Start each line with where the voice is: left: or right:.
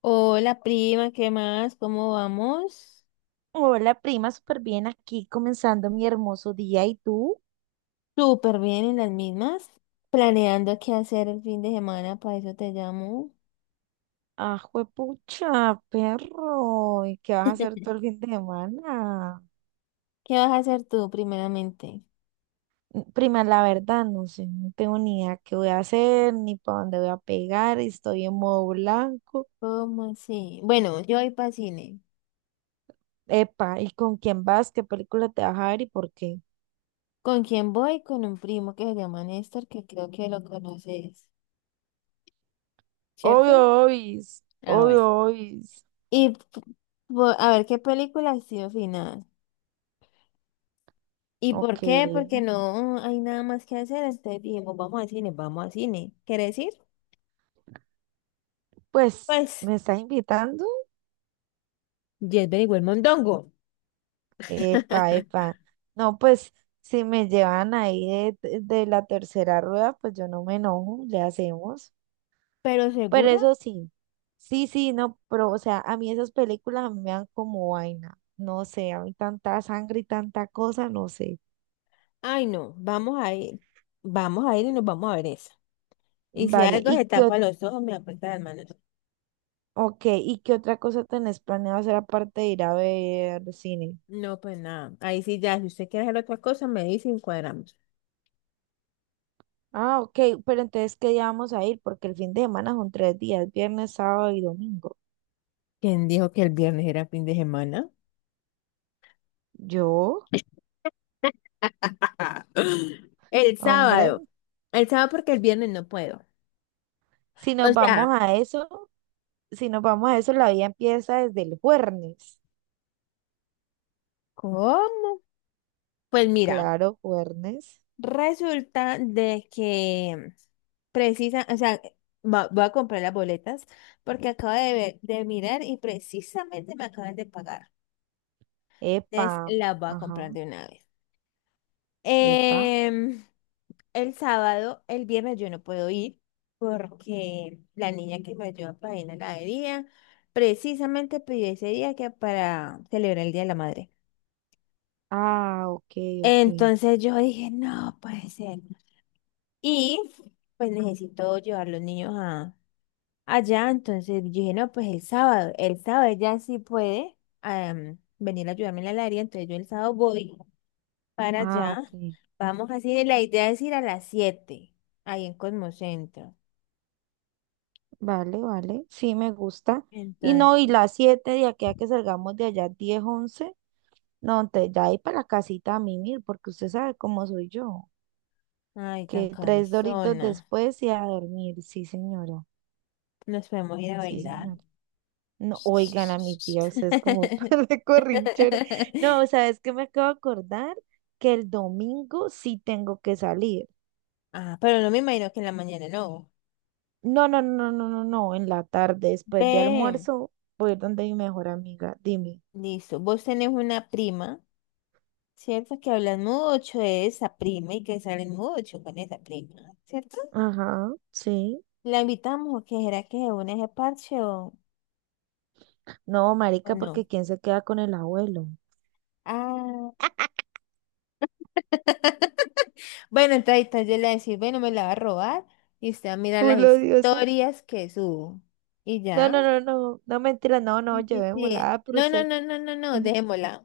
left: Hola prima, ¿qué más? ¿Cómo vamos?
right: Hola, prima, súper bien aquí comenzando mi hermoso día. ¿Y tú?
left: Súper bien en las mismas. Planeando qué hacer el fin de semana, para eso te llamo.
right: Ah, juepucha, perro. ¿Y qué vas a hacer todo el fin de semana?
left: ¿Qué vas a hacer tú primeramente?
right: Prima, la verdad, no sé, no tengo ni idea qué voy a hacer, ni para dónde voy a pegar. Estoy en modo blanco.
left: ¿Cómo así? Bueno, yo voy para cine.
right: Epa, ¿y con quién vas? ¿Qué película te vas a ver y por qué?
left: ¿Con quién voy? Con un primo que se llama Néstor, que creo que lo conoces,
right: Obvio,
left: ¿cierto?
right: obis,
left: Ah, bueno.
right: obvio, obis.
left: Y p- a ver qué película ha sido final. ¿Y por
right: Ok,
left: qué? Porque no hay nada más que hacer. Entonces dijimos, vamos al cine, vamos al cine. ¿Quieres ir?
right: pues,
left: Pues
right: ¿me estás invitando?
left: yes, very well, mondongo.
right: Epa, epa. No, pues si me llevan ahí de la tercera rueda, pues yo no me enojo, le hacemos.
left: Pero
right: Pero
left: segura,
right: eso sí, sí, sí, no, pero o sea, a mí esas películas a mí me dan como vaina. No sé, a mí tanta sangre y tanta cosa, no sé.
left: ay no, vamos a ir y nos vamos a ver esa. Y si
right: Vale,
left: algo
right: ¿y
left: se
right: qué,
left: tapa los ojos, me aprieta las manos.
right: ok, ¿y qué otra cosa tenés planeado hacer aparte de ir a ver cine?
left: No, pues nada, ahí sí ya, si usted quiere hacer otra cosa, me dice y encuadramos.
right: Ah, ok, pero entonces, ¿qué día vamos a ir? Porque el fin de semana son 3 días: viernes, sábado y domingo.
left: ¿Quién dijo que el viernes era fin de semana?
right: ¿Yo?
left: El
right: Hombre.
left: sábado. El sábado porque el viernes no puedo.
right: Si
left: O
right: nos vamos
left: sea,
right: a eso, si nos vamos a eso, la vida empieza desde el jueves.
left: ¿cómo? Pues mira.
right: Claro, jueves.
left: Resulta de que precisa, o sea, voy a comprar las boletas porque acabo de ver, de mirar y precisamente me acaban de pagar. Entonces
right: Epa,
left: las voy a
right: ajá,
left: comprar de una vez.
right: epa.
left: Em, el sábado, el viernes yo no puedo ir porque la niña que me ayuda para ir a la heladería precisamente pidió ese día que para celebrar el Día de la Madre.
right: Ah, ok, ok.
left: Entonces yo dije, no puede ser. Y pues necesito llevar los niños allá, entonces yo dije, no, pues el sábado ella sí puede venir a ayudarme en la heladería, entonces yo el sábado voy para
right: Ah,
left: allá,
right: ok.
left: vamos así, la idea es ir a las 7 ahí en Cosmocentro.
right: Vale, vale. Sí, me gusta. Y
left: Entonces,
right: no, y las 7 de aquí a que salgamos de allá, 10 once. No, entonces ya ahí para la casita a mimir, porque usted sabe cómo soy yo.
left: ay, tan
right: Que tres doritos
left: cansona,
right: después y a dormir. Sí, señora.
left: nos podemos ir a
right: Sí,
left: bailar.
right: señora. No, oigan a mi tía, usted es como de corrinchera. No, ¿sabes qué me acabo de acordar? Que el domingo sí tengo que salir.
left: Ah, pero no me imagino que en la mañana no.
right: No, no, no, no, no, no, en la tarde, después de
left: Ve,
right: almuerzo, voy a ir donde mi mejor amiga, dime.
left: listo, vos tenés una prima. Cierto que hablan mucho de esa prima y que salen mucho con esa prima, ¿cierto?
right: Ajá, sí.
left: La invitamos, o ¿qué será que se une a ese parche,
right: No,
left: o
right: marica,
left: no?
right: porque ¿quién se queda con el abuelo?
left: Ah, bueno, entonces yo le voy a decir, bueno, me la va a robar y usted va a mirar las
right: Puro diosa.
left: historias que subo. Y
right: No,
left: ya.
right: no, no, no, no, mentira, no, no,
left: Sí, sí, sí.
right: llevémosla, ah, pero
left: No, no,
right: usted.
left: no, no, no, no, dejémosla.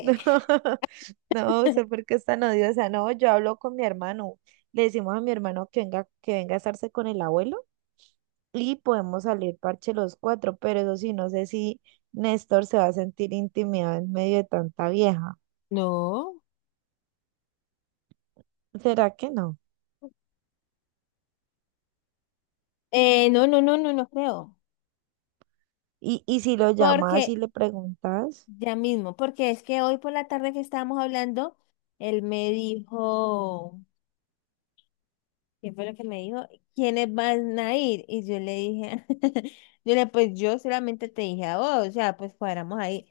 right: No, no, sé por qué es tan odiosa. No, yo hablo con mi hermano. Le decimos a mi hermano que venga a estarse con el abuelo y podemos salir parche los cuatro, pero eso sí, no sé si Néstor se va a sentir intimidado en medio de tanta vieja.
left: No.
right: ¿Será que no?
left: No, no, no, no, no creo.
right: Y si lo
left: Porque
right: llamas y le preguntas,
left: ya mismo, porque es que hoy por la tarde que estábamos hablando, él me dijo, ¿qué fue lo que me dijo? ¿Quiénes van a ir? Y yo le dije, yo le, pues yo solamente te dije a vos, o sea, pues cuadramos ahí.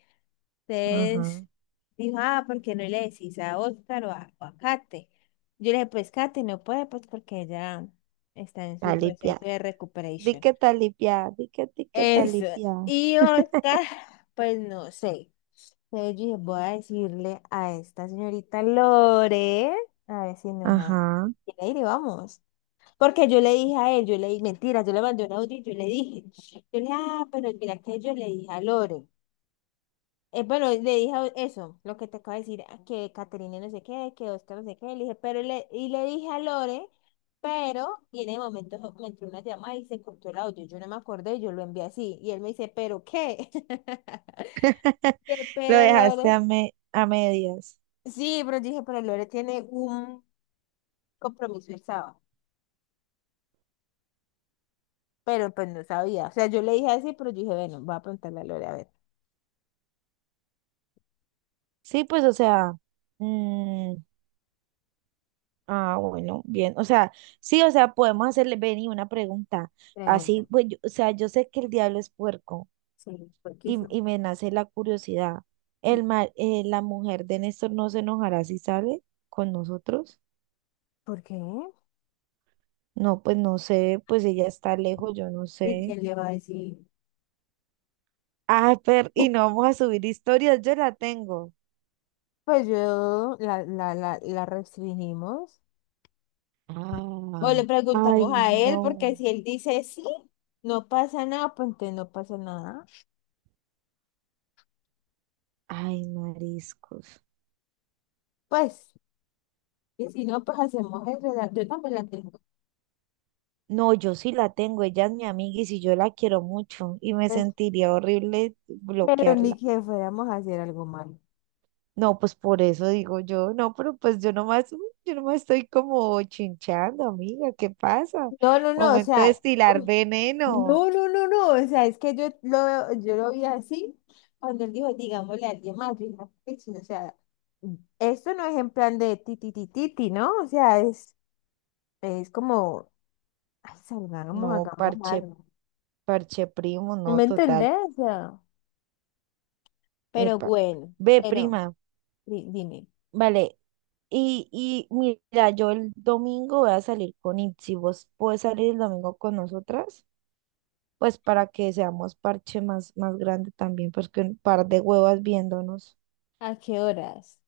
right: ajá,
left: Entonces dijo, ah, ¿por qué no le decís a Oscar o a Kate? Yo le dije, pues Kate no puede, pues porque ella está en su
right: talipia,
left: proceso de recuperación.
right: talipia, di que
left: Eso.
right: talipia.
left: Y Oscar, pues no sé. Entonces yo dije, voy a decirle a esta señorita Lore, a ver si nos a-
right: Ajá,
left: quiere ir y vamos. Porque yo le dije a él, yo le dije, mentira, yo le mandé un audio y yo le dije, ah, pero mira que yo le dije a Lore. Bueno, eso, lo que te acabo de decir, ah, que Caterina no sé qué, que Oscar no sé qué, le dije, pero le, y le dije a Lore, pero, y en el momento me entró una llamada y se cortó el audio, yo no me acordé, yo lo envié así, y él me dice, ¿pero qué? Que
right: lo
left: pero
right: dejaste
left: Lore.
right: a medias.
left: Sí, pero dije, pero Lore tiene un compromiso el sábado. Pero pues no sabía. O sea, yo le dije así, pero yo dije, bueno, voy a preguntarle a Lore, a ver.
right: Sí, pues, o sea, mm, ah, bueno, bien, o sea, sí, o sea, podemos hacerle, Benny, una pregunta,
left: Pregunta.
right: así, pues, yo- o sea, yo sé que el diablo es puerco
left: Sí, ¿por qué hizo?
right: y me nace la curiosidad, la mujer de Néstor no se enojará si sale con nosotros,
left: ¿Por qué?
right: no, pues, no sé, pues, ella está lejos, yo no
left: ¿Y
right: sé,
left: quién le va a decir?
right: ah, pero, y no vamos a subir historias, yo la tengo.
left: Pues yo la restringimos. O
right: Ah.
left: le preguntamos
right: Ay,
left: a él, porque
right: no,
left: si él dice sí, no pasa nada, pues entonces no pasa nada.
right: ay, mariscos.
left: Pues, y si no, pues hacemos el relato. Yo también la tengo.
right: No, yo sí la tengo, ella es mi amiga y si yo la quiero mucho y me
left: Pues,
right: sentiría horrible
left: pero ni
right: bloquearla.
left: que fuéramos a hacer algo malo.
right: No, pues por eso digo yo, no, pero pues yo nomás, yo nomás estoy como chinchando, amiga, ¿qué pasa?
left: No, no, no, o
right: Momento de
left: sea,
right: estilar
left: uy,
right: veneno.
left: no, no, no, no, o sea, es que yo lo vi así cuando él dijo, digámosle a alguien más, yo dije, "Ah, pues, sí, o sea, esto no es en plan de ti, ¿no? O sea, es como, ay, salgamos,
right: No,
left: hagamos
right: parche,
left: algo.
right: parche primo,
left: ¿No
right: no,
left: me
right: total.
left: entendés? O sea, pero
right: Epa.
left: bueno,
right: Ve,
left: pero
right: prima,
left: dime,
right: vale. Y mira, yo el domingo voy a salir con Itzi, ¿vos puedes salir el domingo con nosotras? Pues para que seamos parche más grande también, porque un par de huevas viéndonos.
left: ¿a qué horas?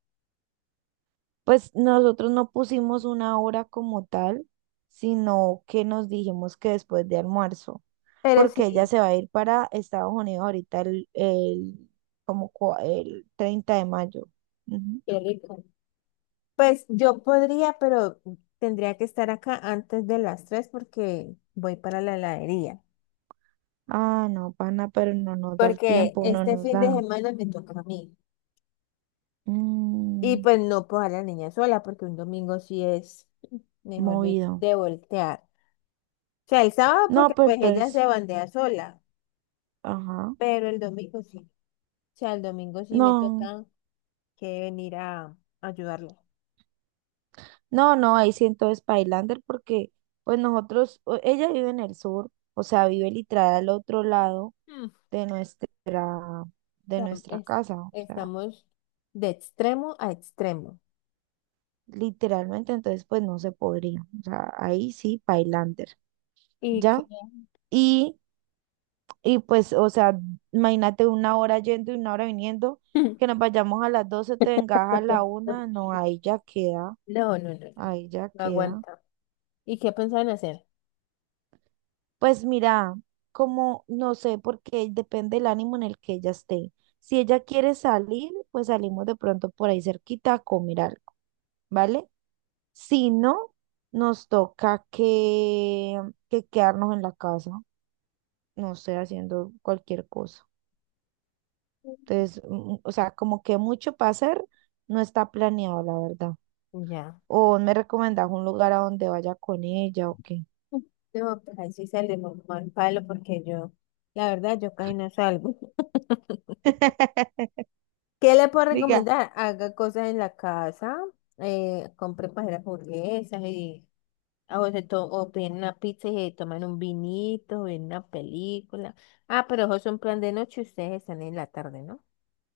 right: Pues nosotros no pusimos una hora como tal, sino que nos dijimos que después de almuerzo,
left: Pero
right: porque ella
left: sí,
right: se va a ir para Estados Unidos ahorita el 30 de mayo. Ujú.
left: qué rico. Pues yo podría, pero tendría que estar acá antes de las 3 porque voy para la heladería.
right: Ah, no, pana, pero no nos da el
left: Porque
right: tiempo, no
left: este
right: nos
left: fin de
right: da.
left: semana me toca a mí. Y
right: Mm,
left: pues no puedo dejar a la niña sola, porque un domingo sí es, mejor dicho,
right: movido.
left: de voltear. O sea, el sábado porque
right: No, pues
left: pues ella se
right: entonces,
left: bandea sola,
right: ajá.
left: pero el domingo sí. O sea, el domingo sí me
right: No.
left: toca que venir a ayudarla.
right: No, no, ahí sí entonces Pailander porque pues nosotros, o- ella vive en el sur, o sea, vive literal al otro lado
left: Mm,
right: de nuestra, de
left: o sea,
right: nuestra casa, o sea,
left: estamos de extremo a extremo.
right: literalmente entonces pues no se podría, o sea, ahí sí Pailander,
left: Y que...
right: ¿ya? Y, y pues, o sea, imagínate una hora yendo y una hora viniendo, que nos vayamos a las 12 te vengas a la una, no, ahí ya queda,
left: No, no, no, no.
right: ahí ya
left: No
right: queda.
left: aguanta. ¿Y qué pensaban hacer?
right: Pues mira, como no sé, porque depende del ánimo en el que ella esté. Si ella quiere salir, pues salimos de pronto por ahí cerquita a comer algo, ¿vale? Si no, nos toca que quedarnos en la casa, no sé, haciendo cualquier cosa. Entonces, mm, o sea, como que mucho para hacer no está planeado, la verdad.
left: Ya.
right: O me recomendás un lugar a donde vaya con ella o qué.
left: No, pues ahí sí salimos mal palo porque yo, la verdad, yo casi no salgo. ¿Qué le puedo
right: Diga.
left: recomendar? Haga cosas en la casa, compre para hacer hamburguesas y o, o piden una pizza y se toman un vinito, ven una película. Ah, pero eso es un plan de noche, ustedes están en la tarde, ¿no?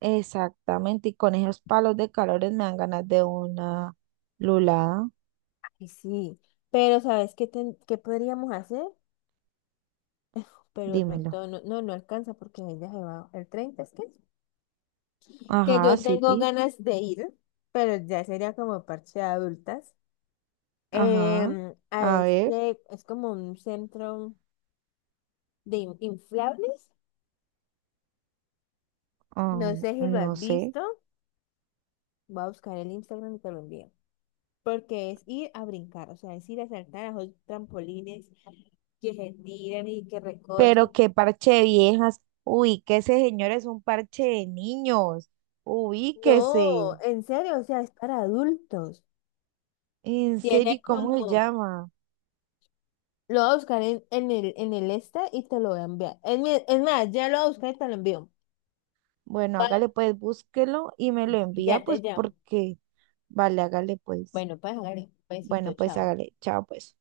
right: Exactamente, y con esos palos de calores me dan ganas de una lulada,
left: Y sí, pero ¿sabes qué, qué podríamos hacer? Pero de
right: dímelo.
left: pronto no, no, no alcanza porque ella se va el 30, ¿es que? Que
right: Ajá,
left: yo
right: sí,
left: tengo ganas de ir, pero ya sería como parche de adultas,
right: ajá,
left: a
right: a ver,
left: este, es como un centro de inflables,
right: ah,
left: no sé si lo has
right: no sé,
left: visto, voy a buscar el Instagram y te lo envío, porque es ir a brincar, o sea, es ir a saltar a los trampolines que se tiran y que
right: pero
left: recochen.
right: qué parche de viejas, uy, que ese señor es un parche de niños, ubíquese,
left: No, en serio, o sea, es para adultos.
right: en serio,
left: Tiene
right: ¿y cómo se
left: como...
right: llama?
left: Lo voy a buscar en el este y te lo voy a enviar. Es más, ya lo voy a buscar y te lo envío.
right: Bueno, hágale pues, búsquelo y me lo envía,
left: Ya te
right: pues,
left: llamo.
right: porque, vale, hágale pues,
left: Bueno, pues, hágale.
right: bueno,
left: Besito,
right: pues
left: chao.
right: hágale, chao pues.